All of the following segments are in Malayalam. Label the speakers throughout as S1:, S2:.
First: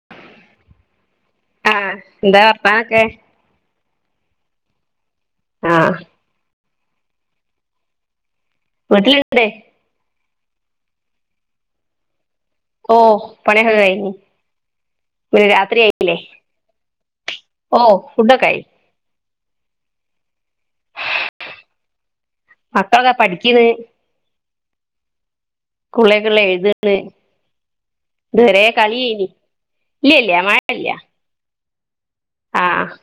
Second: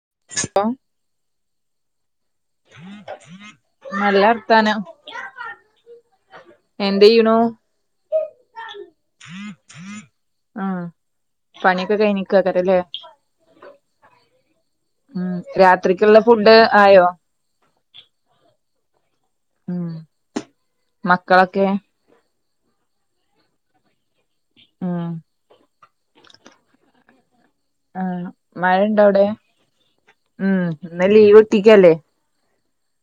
S1: [inaudible]
S2: ആ എന്താ വർത്താനൊക്കെ?
S1: നല്ലർത്താനം.
S2: ആ
S1: എന്തെയ്ണു?
S2: വീട്ടില്ണ്ടേ.
S1: ആ പണിയൊക്കെ കഴിഞ്ഞ്
S2: ഓ പണിയൊക്കെ കഴിഞ്ഞ്.
S1: ഉം
S2: ഒരു രാത്രി ആയില്ലേ
S1: രാത്രിക്കുള്ള ഫുഡ് ആയോ
S2: ഓ ഫുഡോക്കായി.
S1: ഉം മക്കളൊക്കെ?
S2: മക്കൾത പഠിക്ക്ന്ന്.
S1: ഉം
S2: സ്കൂളെയ്ക്കൊള്ള എഴ്താണ്.
S1: ആ മഴണ്ടോവിടെ
S2: ഇല്ല ഇല്ല
S1: ഉം
S2: മഴ ഇല്ല
S1: ഇന്ന് ലീവ് ട്ടിക്കല്ലേ?
S2: ആഹ്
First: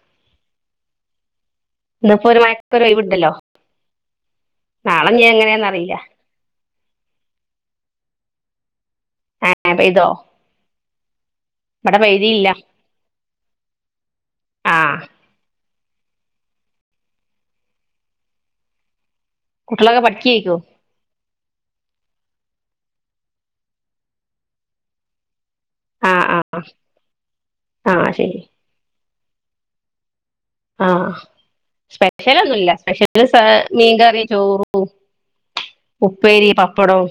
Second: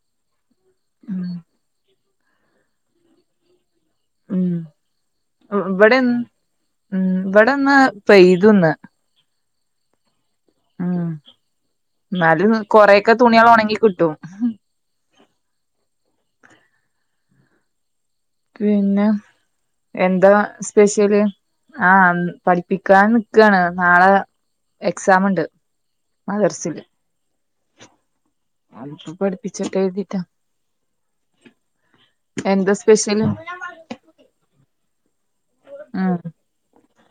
S1: [unintelligible]
S2: ഇന്നിപ്പോ ഒരു മഴക്ക് ഒരു ഒഴിവുട്ടല്ലോ
S1: ഇവിടൊന്നും ഇവിടന്ന് പെയ്തു ഇന്ന്
S2: ഹ ഹ പെയ്തോ
S1: മ്
S2: ഇവിടെ പെയ്തിയില്ല
S1: ഇന്നാലും കുറെയൊക്കെ തുണിയാള് ഒണങ്ങി കിട്ടും
S2: ആഹ്
S1: പിന്നെ
S2: കുട്ടികളൊക്കെ
S1: എന്താ
S2: പഠിക്കായിരിക്കും
S1: സ്പെഷ്യൽ പഠിപ്പിക്കാൻ നിക്കാണ് നാളെ എക്സാമിൻഡ് ആ എറച്ചിഇണ്ട്
S2: ആ ശെരി
S1: പഠിപ്പിച്ചട്ടെന്ന് കർതീട്ടാ
S2: ആ സ്പെഷ്യൽ ഒന്നുല്ല്യാ സ്പെഷ്യല് മീൻ കറിയും ചോറും
S1: ഉം
S2: ഉപ്പേരി പപ്പടം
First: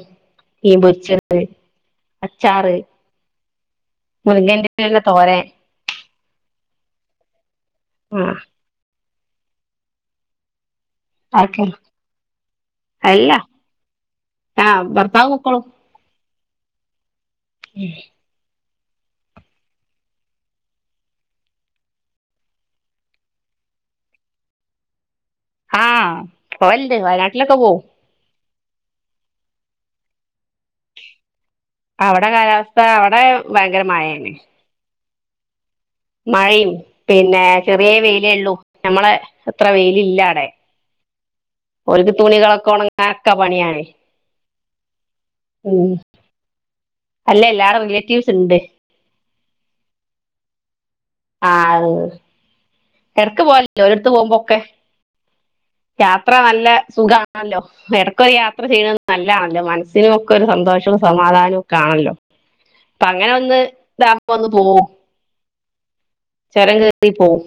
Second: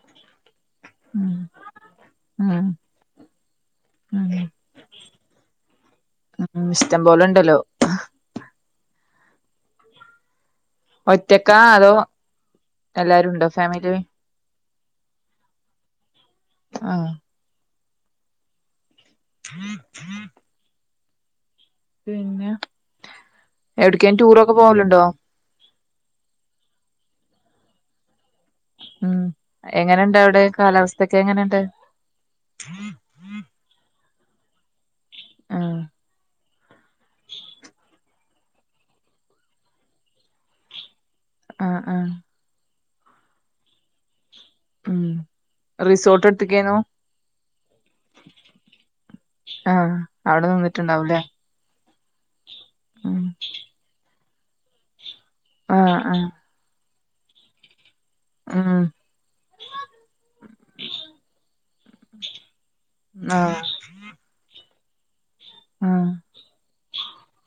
S2: മീൻ പൊരിച്ചത്
S1: ഉം
S2: അച്ചാർ
S1: ഉം ഉം
S2: മുരിങ്ങന്റലതോരൻ
S1: ഉം ഇഷ്ടം പോലെ ഉണ്ടല്ലോ
S2: മ്
S1: ഒറ്റക്കാ
S2: ആക്കെ
S1: അതോ എല്ലാരും ഉണ്ടോ ഫാമിലി
S2: ആ പപ്പാവും ഉപ്പയും
S1: ആ
S2: [unintelligible]
S1: [inaudible] പിന്നെ എവിടേക്കെങ്കിലും ടൂർ ഒക്കെ പോവലുണ്ടോ
S2: ആ പോവലുണ്ട് വയനാട്ടിൽ ഒക്കെ പോവും
S1: [unintelligible] എങ്ങനേഇണ്ട് അവിടെ കാലാവസ്ഥക്കെ എങ്ങനെണ്ട്
S2: അവിടെ കാലാവസ്ഥ അവിടെ ഭയങ്കര മഴ ആണ്
S1: മ്
S2: മഴയും പിന്നെ ചെറിയ വെയിലെ ഒള്ളു നമ്മളെ അത്ര വെയിൽ ഇല്ല അവിടെ
S1: ആഹ് ആഹ്
S2: ഓല്ക്ക് തുണികളൊക്കെ ഒണങ്ങ അതൊക്കെ പണിയാണ്
S1: [unintelligible]
S2: ഉം
S1: റിസോർട്ട് എടുത്തക്കയ്ഞ്ഞു
S2: അല്ല എല്ലാരെ റിലേറ്റീവ്സ് ഇണ്ട്
S1: ആഹ് അവിടെ നിന്നിട്ടുണ്ടാവുംല്ലേ
S2: ആ
S1: ഉം
S2: എടക്ക് പോവലിണ്ട് ഓലെഅടുത്ത് പോവുമ്പോ ക്കെ
S1: ആഹ് ആഹ്
S2: യാത്ര നല്ല സുഖാണല്ലോ നേര ക്കൊരു യാത്ര
S1: ഉം
S2: ചെയ്യുന്നത് നല്ലാ മനസിനൊക്കൊരു സന്തോഷവും സമാധാനമൊക്കെ ആണല്ലോ പ്പങ്ങനൊന്ന്
S1: ആഹ്
S2: താവുമ്പൊന്ന്പോവും ചൊരം കേറി പോകും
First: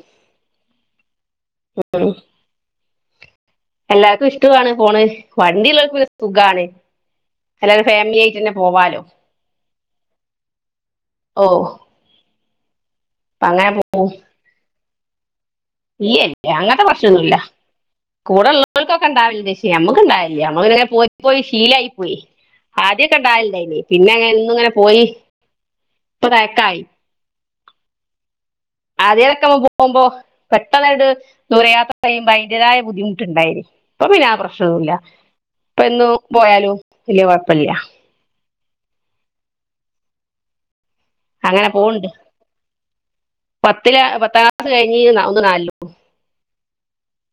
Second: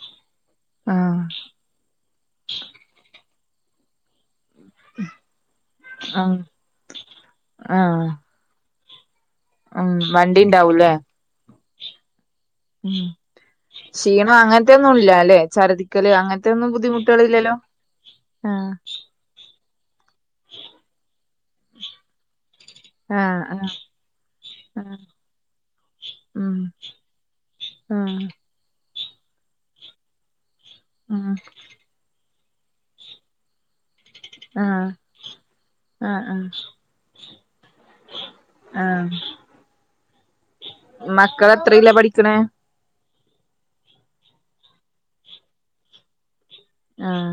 S1: ആഹ്
S2: ഉം എല്ലാർക്കും ഇഷ് ടമാണ് പോണത് വണ്ടിയുള്ളവർക്ക് പിന്നെ
S1: ആഹ്
S2: സുഖാണ്
S1: ആഹ്
S2: അല്ലാതെ
S1: ആഹ്
S2: ഫാമിലിയായിട്ട് തന്നെ പോവാല്ലോ
S1: ഉം വണ്ടിണ്ടാവൂല്ലേ
S2: ഓഹ്
S1: ഉം ക്ഷീണമങ്ങ തൊന്നൂല്ലാല്ലേ
S2: യ്യേ അങ്ങനത്തെ പ്രശനൊന്നുല്ല കൂട
S1: ആഹ്
S2: ള്ളോൽക്കൊക്കെ ണ്ടാവേണ്ട് ഞമ്മക്കില്ല ഞമ്മക്ക്ണ്ടാവേല്ല അങ്ങനൊന്നും പോയി ശീലായിപ്പോയി ആദ്യൊക്കെ
S1: ആഹ് ആഹ്
S2: ണ്ടാവല്ണ്ടെയ്നി പിന്നെ എന്നുങ്ങനെ
S1: ആഹ്
S2: പോയി പ്പ
S1: ഉം
S2: കറക്റ്റായി
S1: ആഹ്
S2: ആദൃൊക്കെ പോവുമ്പോ പെട്ടെന്നിട്
S1: ആഹ്
S2: ദൂരെ യാത്ര പറയുമ്പയി അതിൻ്റേതായ ബുദ്ധിമുട്ടായി പ്പോ പിന്നെ ആ
S1: ആഹ്
S2: പ്രശ്നോന്നുമില്ല പ്പോ എന്നും
S1: ആഹ് ആഹ്
S2: പോയാലും വലിയ കൊഴപ്പ ഇല്ല
S1: ആഹ് മക്കൾ എത്രിലാ പഠിക്കുന്നെ
S2: പത്തിലാ പത്താം ക്ലാസ് കഴിഞ്ഞ് ഒന്ന് നാലിലും
S1: ആഹ്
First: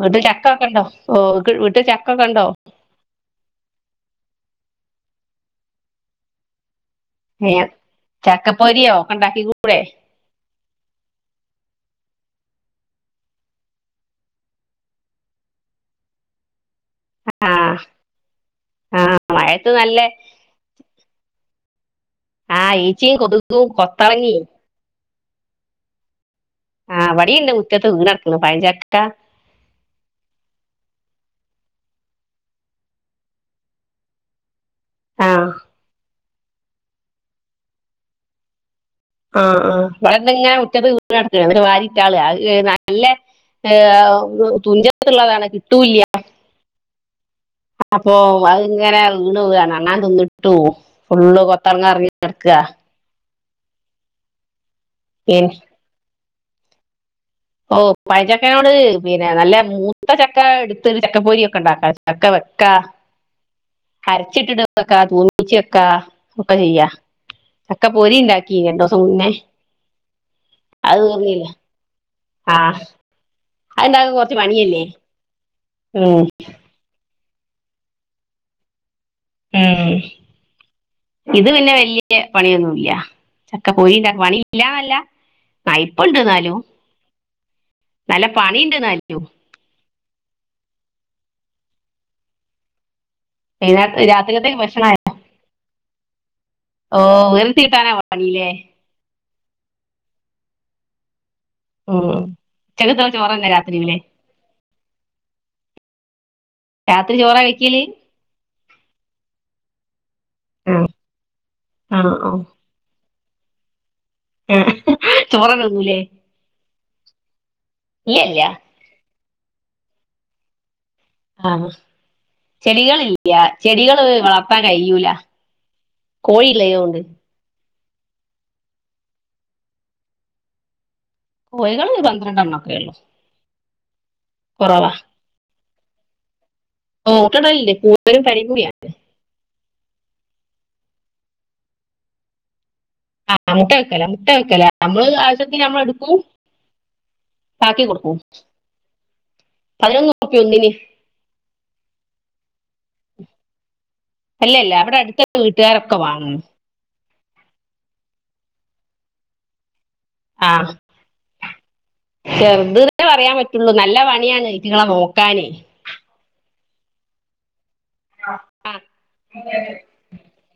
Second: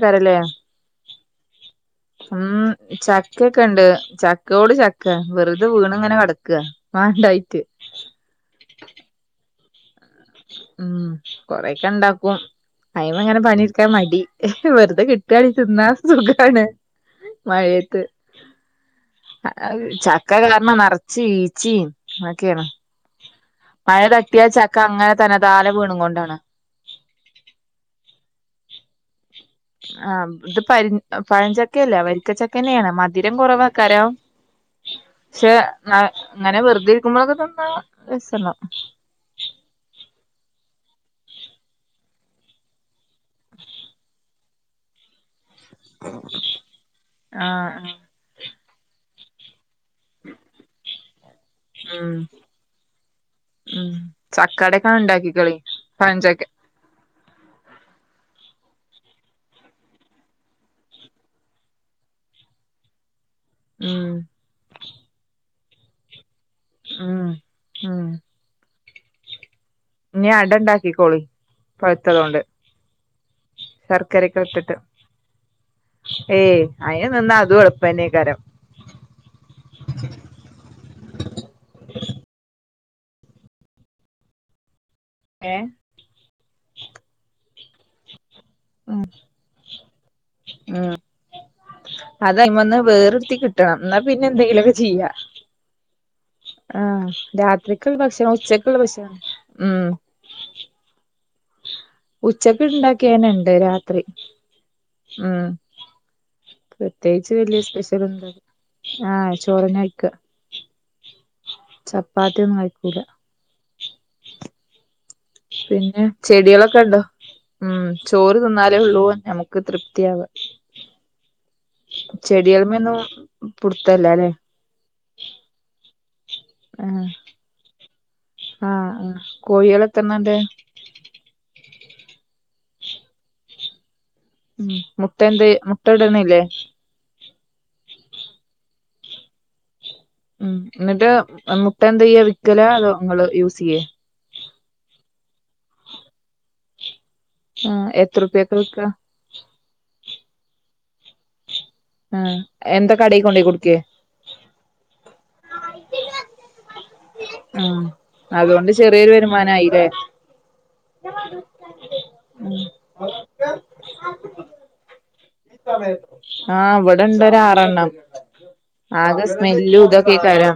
S2: വീട്ടില് ചക്ക ഒക്കൊണ്ടോ ഓഹ് ക്ക്
S1: ആഹ് ചക്ക ഒക്കെ ഉണ്ട് ചക്കയോട് ച ക്ക വെറുതെ വീണങ്ങനെ കടക്കുവാ
S2: ഏ ചക്കപ്പൊരിയോ ഒക്കെ ഉണ്ടാക്കി [unintelligible]
S1: ഉം കുറെയൊക്കെ ഉണ്ടാക്കും അയിൻമേ ഇങ്ങനെ പണി എടുക്കാൻ മടി വെറുതെ കിട്ടുവാണേ തിന്നാ സുഖാണ്
S2: ആ
S1: മഴയത്ത്
S2: ആ മഴയത്ത്
S1: അത്
S2: നല്ല
S1: ചക്ക കാരണം നറച്ച് ഈ ച്ചിം
S2: ആഹ് ഈച്ചയും കൊതുവും കൊത്തളങ്ങയും
S1: ത്തനെ താലെ വീണുംകൊണ്ടാണ്
S2: ആ വടിണ്ട് മുറ്റത്ത് പഴഞ്ചക്ക വീണ് ക്ണ്
S1: ആ ഇത് പഴ പഴഞ്ചക്കല്ലേ വെര്ക്ക ചക്കെഞ്ഞെണ് മധുരം കുറവേക്കാരം
S2: ആ
S1: ക്ഷേ ന അങ്ങനെ വെറുതെ ഇരിക്കുമ്പോൾ ഒക്കെ തന്നാ രസള്ള
S2: ആ ആ ഇവങ്ങനെ മുറ്റത്ത് വീണ് കട്ക്കാണ്‌ അത് വാരിട്ടാള അല്ലെ [unintelligible] ഉള്ളതാണ് കിട്ടൂല്ല
S1: ആഹ് ആഹ്
S2: അപ്പോ, അത്ങ്ങനെ ഇന്നോവണോ ഞാനൊന്നിട്ടുപു കൊത്തളങ്ങാ ഇറങ്ങി
S1: ഉം
S2: കിടക്കുവാ
S1: ഉം ചക്കേടെ ഉണ്ടക്കി കളയും
S2: ഓ പഴം ചക്കേനോട് പിന്നെ നല്ല മൂത്ത ചക്ക എടുത്തു ചക്കപ്പൊരി ഒക്കെ ഉണ്ടാക്കാം.
S1: ഉം
S2: ഹരിച്ചിട്ടിട്ട് കാ ക്കെ ചെയ്യ
S1: ഉം
S2: ചക്ക
S1: ഉം
S2: പൊരിയുണ്ടാക്കിനി തു നെ
S1: ഇനി അട ഇണ്ടാക്കിക്കോളി
S2: ആ അതുണ്ടാക്കാൻ കുറച്ച്
S1: ശർക്കരയൊക്കെ ഇട്ടിട്ട്
S2: പണിയല്ലേ ഉം
S1: ഏ അയ് എന്ന അതു എളുപ്പന്നേക്കാ രം
S2: ഇത് പിന്നെ വല്യ പണിയൊന്നുമില്ല ഇല്ല, ചക്ക പൊരി ഉണ്ടാക്കാൻ പണിയില്ല ഇല്ല
S1: ഏഹ്
S2: കൈപ്പ്ണ്ട് ന്നാലും [unintelligible] പണിയുണ്ടെന്നായിരിക്കും
S1: ആ അതയന്ന് വേറ് ത്തി കിട്ടണം എന്നാ
S2: വൈകുന്നേരത്തെ
S1: പിന്നെ
S2: രാത്രികത്തേക്ക്
S1: എന്തെങ്കിലുമൊക്കെ
S2: ഭക്ഷണമായ
S1: ചെയ്യാം ആ,
S2: ഓ വേർത്തി
S1: രാത്രിക്ക്
S2: കിട്ടാനാ
S1: ഭക്ഷണം
S2: പണിയില്ലേ
S1: ഉച്ചക്കുള്ള ഭക്ഷണം ഉം
S2: ഉം
S1: ഉച്ചയ്ക്ക്
S2: ഉച്ചക്കത്തെ
S1: ഉണ്ടാക്കിയത്
S2: ചോറന്നെ
S1: തന്നെയുണ്ട്
S2: രാത്രിയിലെ
S1: രാത്രി,
S2: രാത്രി ചോറാ
S1: പ്രത്യേകിച്ച്
S2: വെക്കല്
S1: സ്പെഷ്യൽ ഒന്നുമില്ല ആഹ് ചോറ് നൈക്ക്
S2: ആ
S1: ചപ്പാത്തി ഒന്നും ആയ്ട്ടില്ല
S2: മ്
S1: പിന്നെ ചെടികളൊക്കെ ഉണ്ടോ മ് ചോറ്
S2: ഇല്ലല്ല
S1: തിന്നാലെഉളളൂ [unintelligible] ഒരു തൃപ്തിയാവുക
S2: ആഹ് ചെടികളില്ല ചെടികള്
S1: പുടുത്തല്ലല്ലേ
S2: വളര്‍ത്താൻ കഴിയൂല കോഴി ലെ ഉണ്ട്
S1: ആ ആ കോഴികള്‍ എത്രണ്ണം ഉണ്ട്
S2: കോഴികള് ഒരു പന്ത്രണ്ട്എണ്ണം ഒക്കെഉള്ളു
S1: മ് മുട്ടന്തേ മു പ്പ ഇടുന്നില്ലെ
S2: ഓ മുട്ടടലില്ലേ [unintelligible]
S1: മ് എന്നിട്ട് മുട്ട എന്തുചെയ്യാ വിക്കലോ അതോ ഇങ്ങള്
S2: ആഹ്
S1: യൂസ്
S2: മുട്ട
S1: ചെയ്യേ
S2: വക്കല മുട്ട വക്കല നമ്മള് ആവശ്യത്തിന് നമ്മള് എടുക്കും ബാക്കി
S1: ആഹ്
S2: കൊടുക്കും
S1: എത്ര റുപ്യക്ക വിക്ക
S2: പകര ബാക്കി ഒന്നിന്
S1: ഉം എന്താ കടയികൊണ്ട കൊടുക്കേ
S2: വീട്ടുകാർ ഒക്കെ വാങ്ങും
S1: ആഹ് അതുകൊണ്ട് ചെറിയൊരു വരുമാനമായില്ലേ
S2: ആഹ് ചെറുത് ന്ന് പറയാൻപറ്റുളളു നല്ല പണിയാണ് ഇവറ്റുങ്ങളെ നോ
S1: ആഹ് ഇവിടുണ്ട് ഒരു ആറെണ്ണം
S2: ആ
S1: ആകെ സ്മേല്ലും ഇതൊക്കെയായിക്കര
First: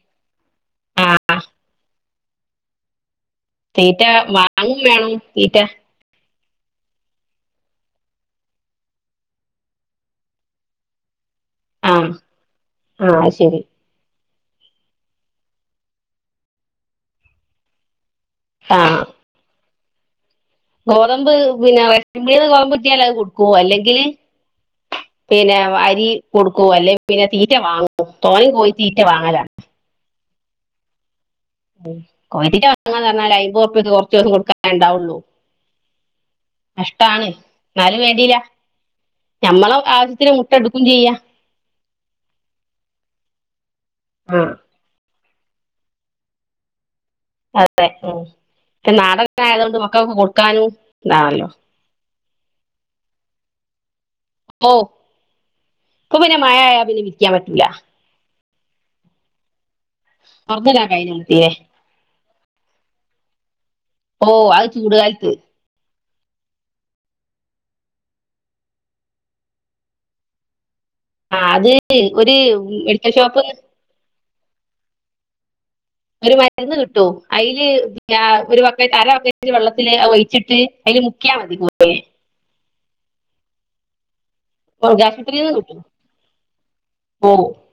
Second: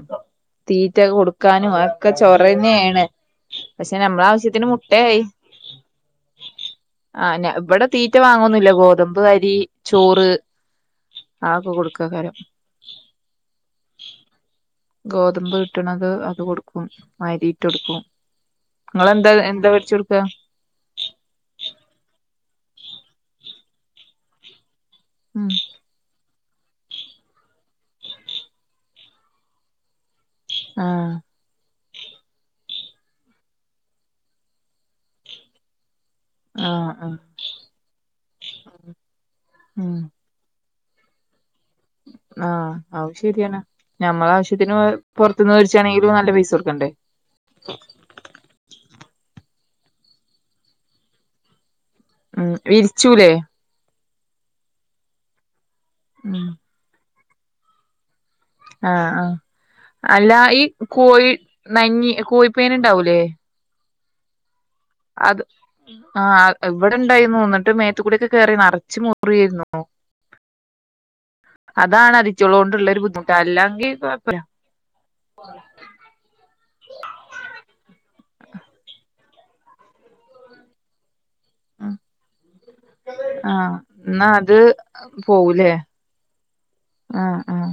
S2: ആ
S1: തീറ്റകൊടുക്കാനും ആ ചോറ് തന്നെയാണ്
S2: തീറ്റ വാങ്ങിവേണം തീറ്റ
S1: ആഹ് ന ഇവിടെ തീറ്റ വാങ്ങുന്നില്ല ഗോതമ്പ് അരി ചോറ് ആക്കെ
S2: ആഹ്
S1: കൊടുക്കക്കാരം
S2: ആഹ് ശരി
S1: ഗോതമ്പ് കിട്ടണത് അത് കൊടുക്കും അരിഇട്ട് കൊടുക്കും
S2: ആ
S1: അത് എന്ത എന്താപറ്റി കൊടുക്കുക
S2: ഗോതമ്പ് പിന്നാ [unintelligible] ഗോതമ്പ് കിട്ടിയാൽ കൊടുക്കുവോ അല്ലെങ്കില്
S1: ഉം
S2: പിന്നെ അരി കൊടുക്കുവോ അല്ലെങ്കില്‍ പിന്നെ തീറ്റ വാങ്ങുമോ [unintelligible] പോയി തീറ്റ വാങ്ങല
S1: ആഹ്
S2: കോയിതീറ്റ വാങ്ങാൻ എന്ന് പറഞ്ഞാല് അയിൻപതു റുപ്പികക്ക് കൊറച്ചു ദിവസം കൊടുക്കാനല്ലേ ഉണ്ടാകുള്ളൂ
S1: ആഹ് ആഹ്
S2: കഷ്ട്ടാണ് എന്നാലും വേണ്ടില്ല ഞമ്മള്
S1: ഉം
S2: ആവശ്യത്തിന് മുട്ട ഇടുക് പുഞ്ചിചെയ്യ
S1: ആഹ് അത് ശരിയാണ് ഞമ്മളെ
S2: ആ
S1: ആവശ്യത്തിന് പൊറത്ത്ന്നു വേട്ച്ചാണെങ്കിലും നല്ല പൈസ കൊട്ക്കണ്ടെ
S2: അതെ ഉം ക്കെ നാടന്നെ ആയത് [unintelligible] ഇത് മക്കക്ക് കൊടുക്കാനും ഇതാണല്ലോ
S1: ആഹ് വിരിച്ചൂലേ?
S2: ഓഹ് ഇക്കും പിന്നെ
S1: ഉം
S2: മയായ പിന്നെ വി ക്ക്യാൻ പറ്റൂല.
S1: ആഹ് ആഹ് അല്ലാ ഈ
S2: തുറന്നിടാൻ കഴിഞ്ഞു
S1: കോയി
S2: തീരെ
S1: നഞ്ഞി കോയ് പേന്ണ്ടാവൂലേ
S2: ഓഹ് അഹ് ചൂട്കാലത്ത്
S1: ആഹ് ഇവിടെണ്ടായ്ന്നു ന്നട്ട് മേത്ത്കൂട്യെക്കെ കേറി നറച്ച് മുറി യേര്ന്നൂ.
S2: ആ അത്
S1: അതാണ്
S2: ഒരു
S1: അതിച്ചോളോണ്ട്ള്ളൊരു
S2: മെഡിക്കൽ
S1: ബുദ്ധിമുട്ട്
S2: ഷോപ്പ്
S1: അല്ലാങ്കി കോഴപ്പ [unintelligible]
S2: ഒരു മരുന്ന് കിട്ടും അയില് പിന്നെ ഒരു ബക്കറ്റ് അര ബക്കറ്റ് വെള്ളത്തില് അത് ഒയ്ച്ചിട്ട് അയ്ല് മു ക്ക്യാ മതി കോയി
S1: ആഹ് ന്നാ അ ദ്
S2: മൃഗാശുപത്രിയിൽ നിന്ന്
S1: പോവൂലേ
S2: കിട്ടും ഓ
S1: ആഹ് ആഹ്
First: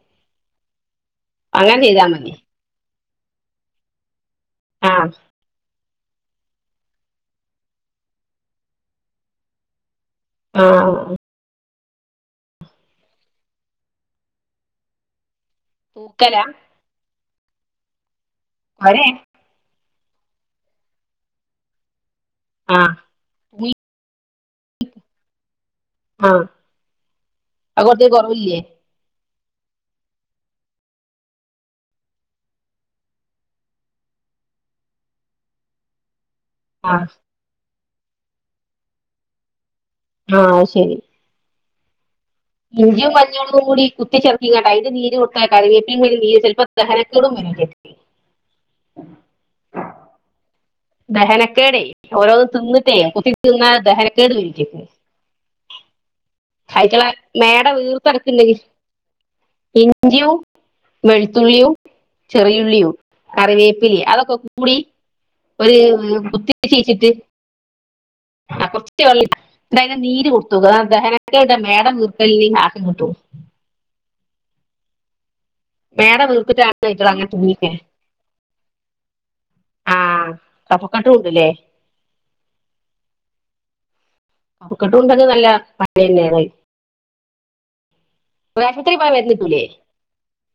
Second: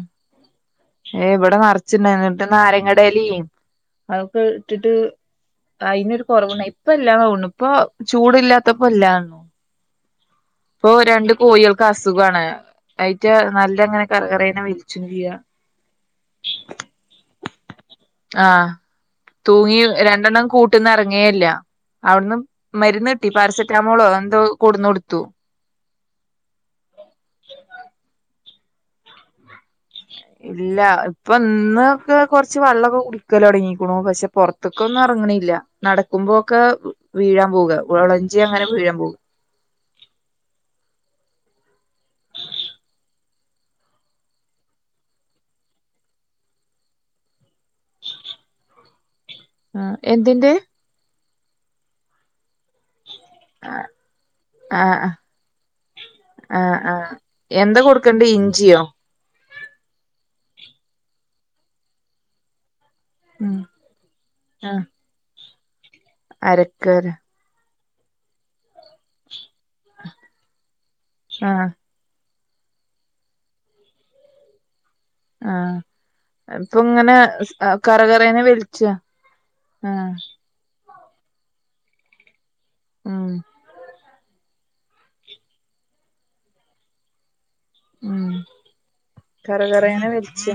S1: ഏഹ് ഇവട
S2: അങ്ങനെ
S1: നറച്ച്
S2: ചെയ്താൽ
S1: ഇണ്ടാരുന്നു
S2: മതി
S1: ന്നിട്ട് നാര ങ്ങടേലിം ആഹ് ക്ക ഇട്ടിട്ട്
S2: ആ
S1: അയിന് ഒരു കൊറവുണ്ടായ് ഇപ്പല്ലാന്ന് തൊന്ണു ഇപ്പ ചൂടില്ലാത്തപ്പോ ഇല്ലാ
S2: ആ
S1: ഇപ്പൊ രണ്ട് കോയികള് ക്കസുഖാണ് അയിറ്റ നല്ലെങ്ങനെ കറ കറെന്ന് മരിച്ച് വീഴ്കാ
S2: തൂക്കലാ
S1: ആഹ് തൂങ്ങി വേ രണ്ടെണ്ണം കൂട്ടീന്ന് ഇറങ്ങേ ഇല്ലാ അവിടുന്ന്
S2: ആ
S1: മരുന്ന് കിട്ടി
S2: ഈ
S1: പാരസെറ്റ് റ്റാമോളോ എന്തോ കൊണ്ടുന്ന് കൊടുത്തു
S2: ആഹ [unintelligible] കൊറവില്ലേ
S1: ഇല്ല ഇപ്പം ഇന്ന് ഒക്കെ കൊറച്ച് വെള്ളം ഒക്കെ കുടിക്കല് തൊടങ്ങിക്കണു പൊത്തെക്കൊന്നും ഇറങ്ങണില്ല നടക്കുമ്പോ ക്കാ
S2: ആ
S1: വീഴാമ്പോവാ [unintelligible]
S2: ആഹ ശരി [unintelligible]
S1: അ എന്തിൻ്റെ
S2: ദഹനക്കേടെ ഓരോ തിന്നിട്ടേ [unintelligible] ദഹനകേട്
S1: ആഹ് ആഹ് ആഹ് ആഹ് എന്താ കൊടുക്കണ്ടേ ഇഞ്ചിയോ
S2: [unintelligible] വെളുത്തുള്ളിയും ചെറി ഉള്ളിയും
S1: ഉം
S2: കറിവേപ്പില അതൊക്കെ
S1: ആ
S2: കൂടി ഒരു
S1: അരക്കല്ലേ
S2: [unintelligible] ആ കൊച്ച് അതിൻ്റെ നീര് കൊടു തോക്ക് അതാ ദഹനകേട
S1: ആഹ്
S2: [unintelligible] [unintelligible]
S1: ആഹാ
S2: അതിറ്റുള്ള
S1: അതുങ്ങനെ
S2: അങ്ങനെ തുണിക്കുക
S1: കറകറയന്ന് വലിച്ചാ ആഗ
S2: ആഹ് [unintelligible]
S1: ഉം
S2: കപ്പകെട്ടും ഉണ്ടെന്നാല് പനയെനാന്ന്
S1: ഉം
S2: ആശുപത്രിയിൽ പോയാൽ മരുന്ന് കിട്ടൂലെ
S1: കറകറേനെ വലിച്ച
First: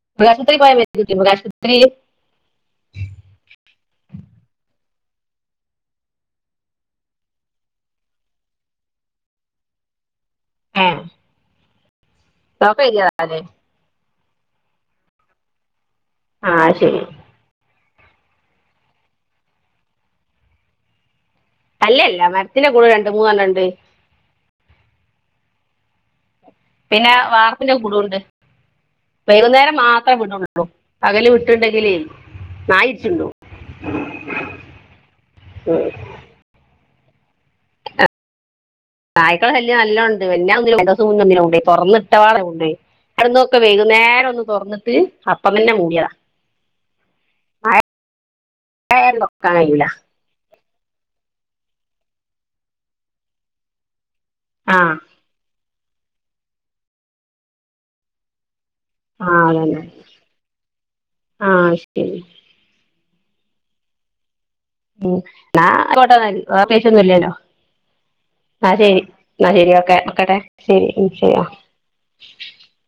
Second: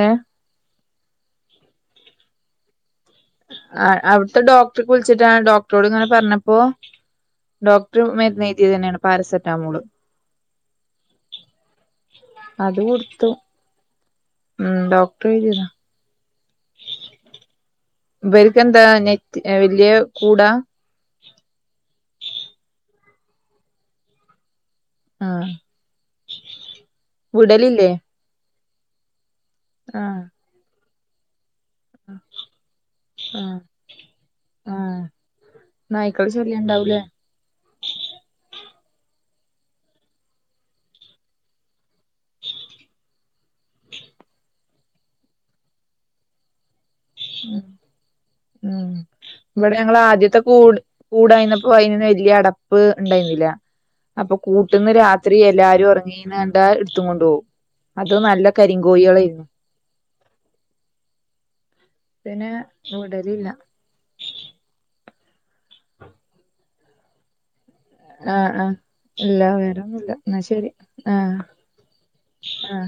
S1: ഏഹ്
S2: [unintelligible] [unintelligible]
S1: [unintelligible] ടോക്‌ടറോട് പറഞ്ഞാപ്പോ ടോക്ടർ മരുന്ന് എയിതിയത് തന്നെയാണ് പാരസെറ്റാമോള്
S2: ആഹ
S1: അത് കൊടുത്തു
S2: [unintelligible]
S1: ഉം ടോക്‌ടർ എഴുതിയതാ
S2: ആഹാ ശരി
S1: ഇവർക്കെന്താ നെറ്റ് വലിയാ കൂടാ
S2: അല്ല അല്ല മരത്തിന്റെ കൂട് രണ്ടുന്നണ്ണം ഉണ്ട്
S1: ആഹ
S2: പിന്നെ വാർപ്പിന് കൂടുണ്ട് വൈകുന്നേരം മാത്ര
S1: ആഹ്
S2: ഇവിടൊളളു പകല്
S1: ആഹ് ആഹ്
S2: ഇ
S1: നായ്ക്കളെ ശല്യം ഉണ്ടാവൂലേ
S2: [unintelligible] നായ്കളാ ശല്യം നല്ലൊ ഉണ്ട് [unintelligible] വൈകുന്നേരം ഒന്നു തൊറന്നിട്ട് അപ്പം തന്നെ മുടിയതാ
S1: ഉം ഉം
S2: മഴയായാലും തൊറക്കാൻ
S1: ഇവടെ
S2: കഴിയൂല
S1: ഞങ്ങള് ആദ്യത്തെ കൂട് കൂടായിന്നപ്പൊ അയിന് നേരിയ അടപ്പ് അണ്ടായിന്നില്ലാ അപ്പ കൂട്ട്ന്ന്
S2: ആഹ്
S1: രാത്രി എല്ലാരും ഒറ വീണണ്ടാ എടുത്തും കൊണ്ട് പോം അത് നല്ല
S2: ആ
S1: കരിങ്കോഴികളായിരുന്നു
S2: അതന്നെ ആ അയ്ഷ്
S1: പിന്നേ മൂടലില്ല
S2: ഉം നാ കോട്ടെന്നാല് വോക്കേഷൊന്നുല്ലല്ലോ
S1: ആ അ
S2: ഓക്കെ
S1: എല്ലാവരുന്നുല്ല
S2: വെക്കട്ടെ
S1: ന്നാ ശെരി
S2: ശരി ഉം ശരി
S1: ആഹ്
S2: ആ
S1: ആ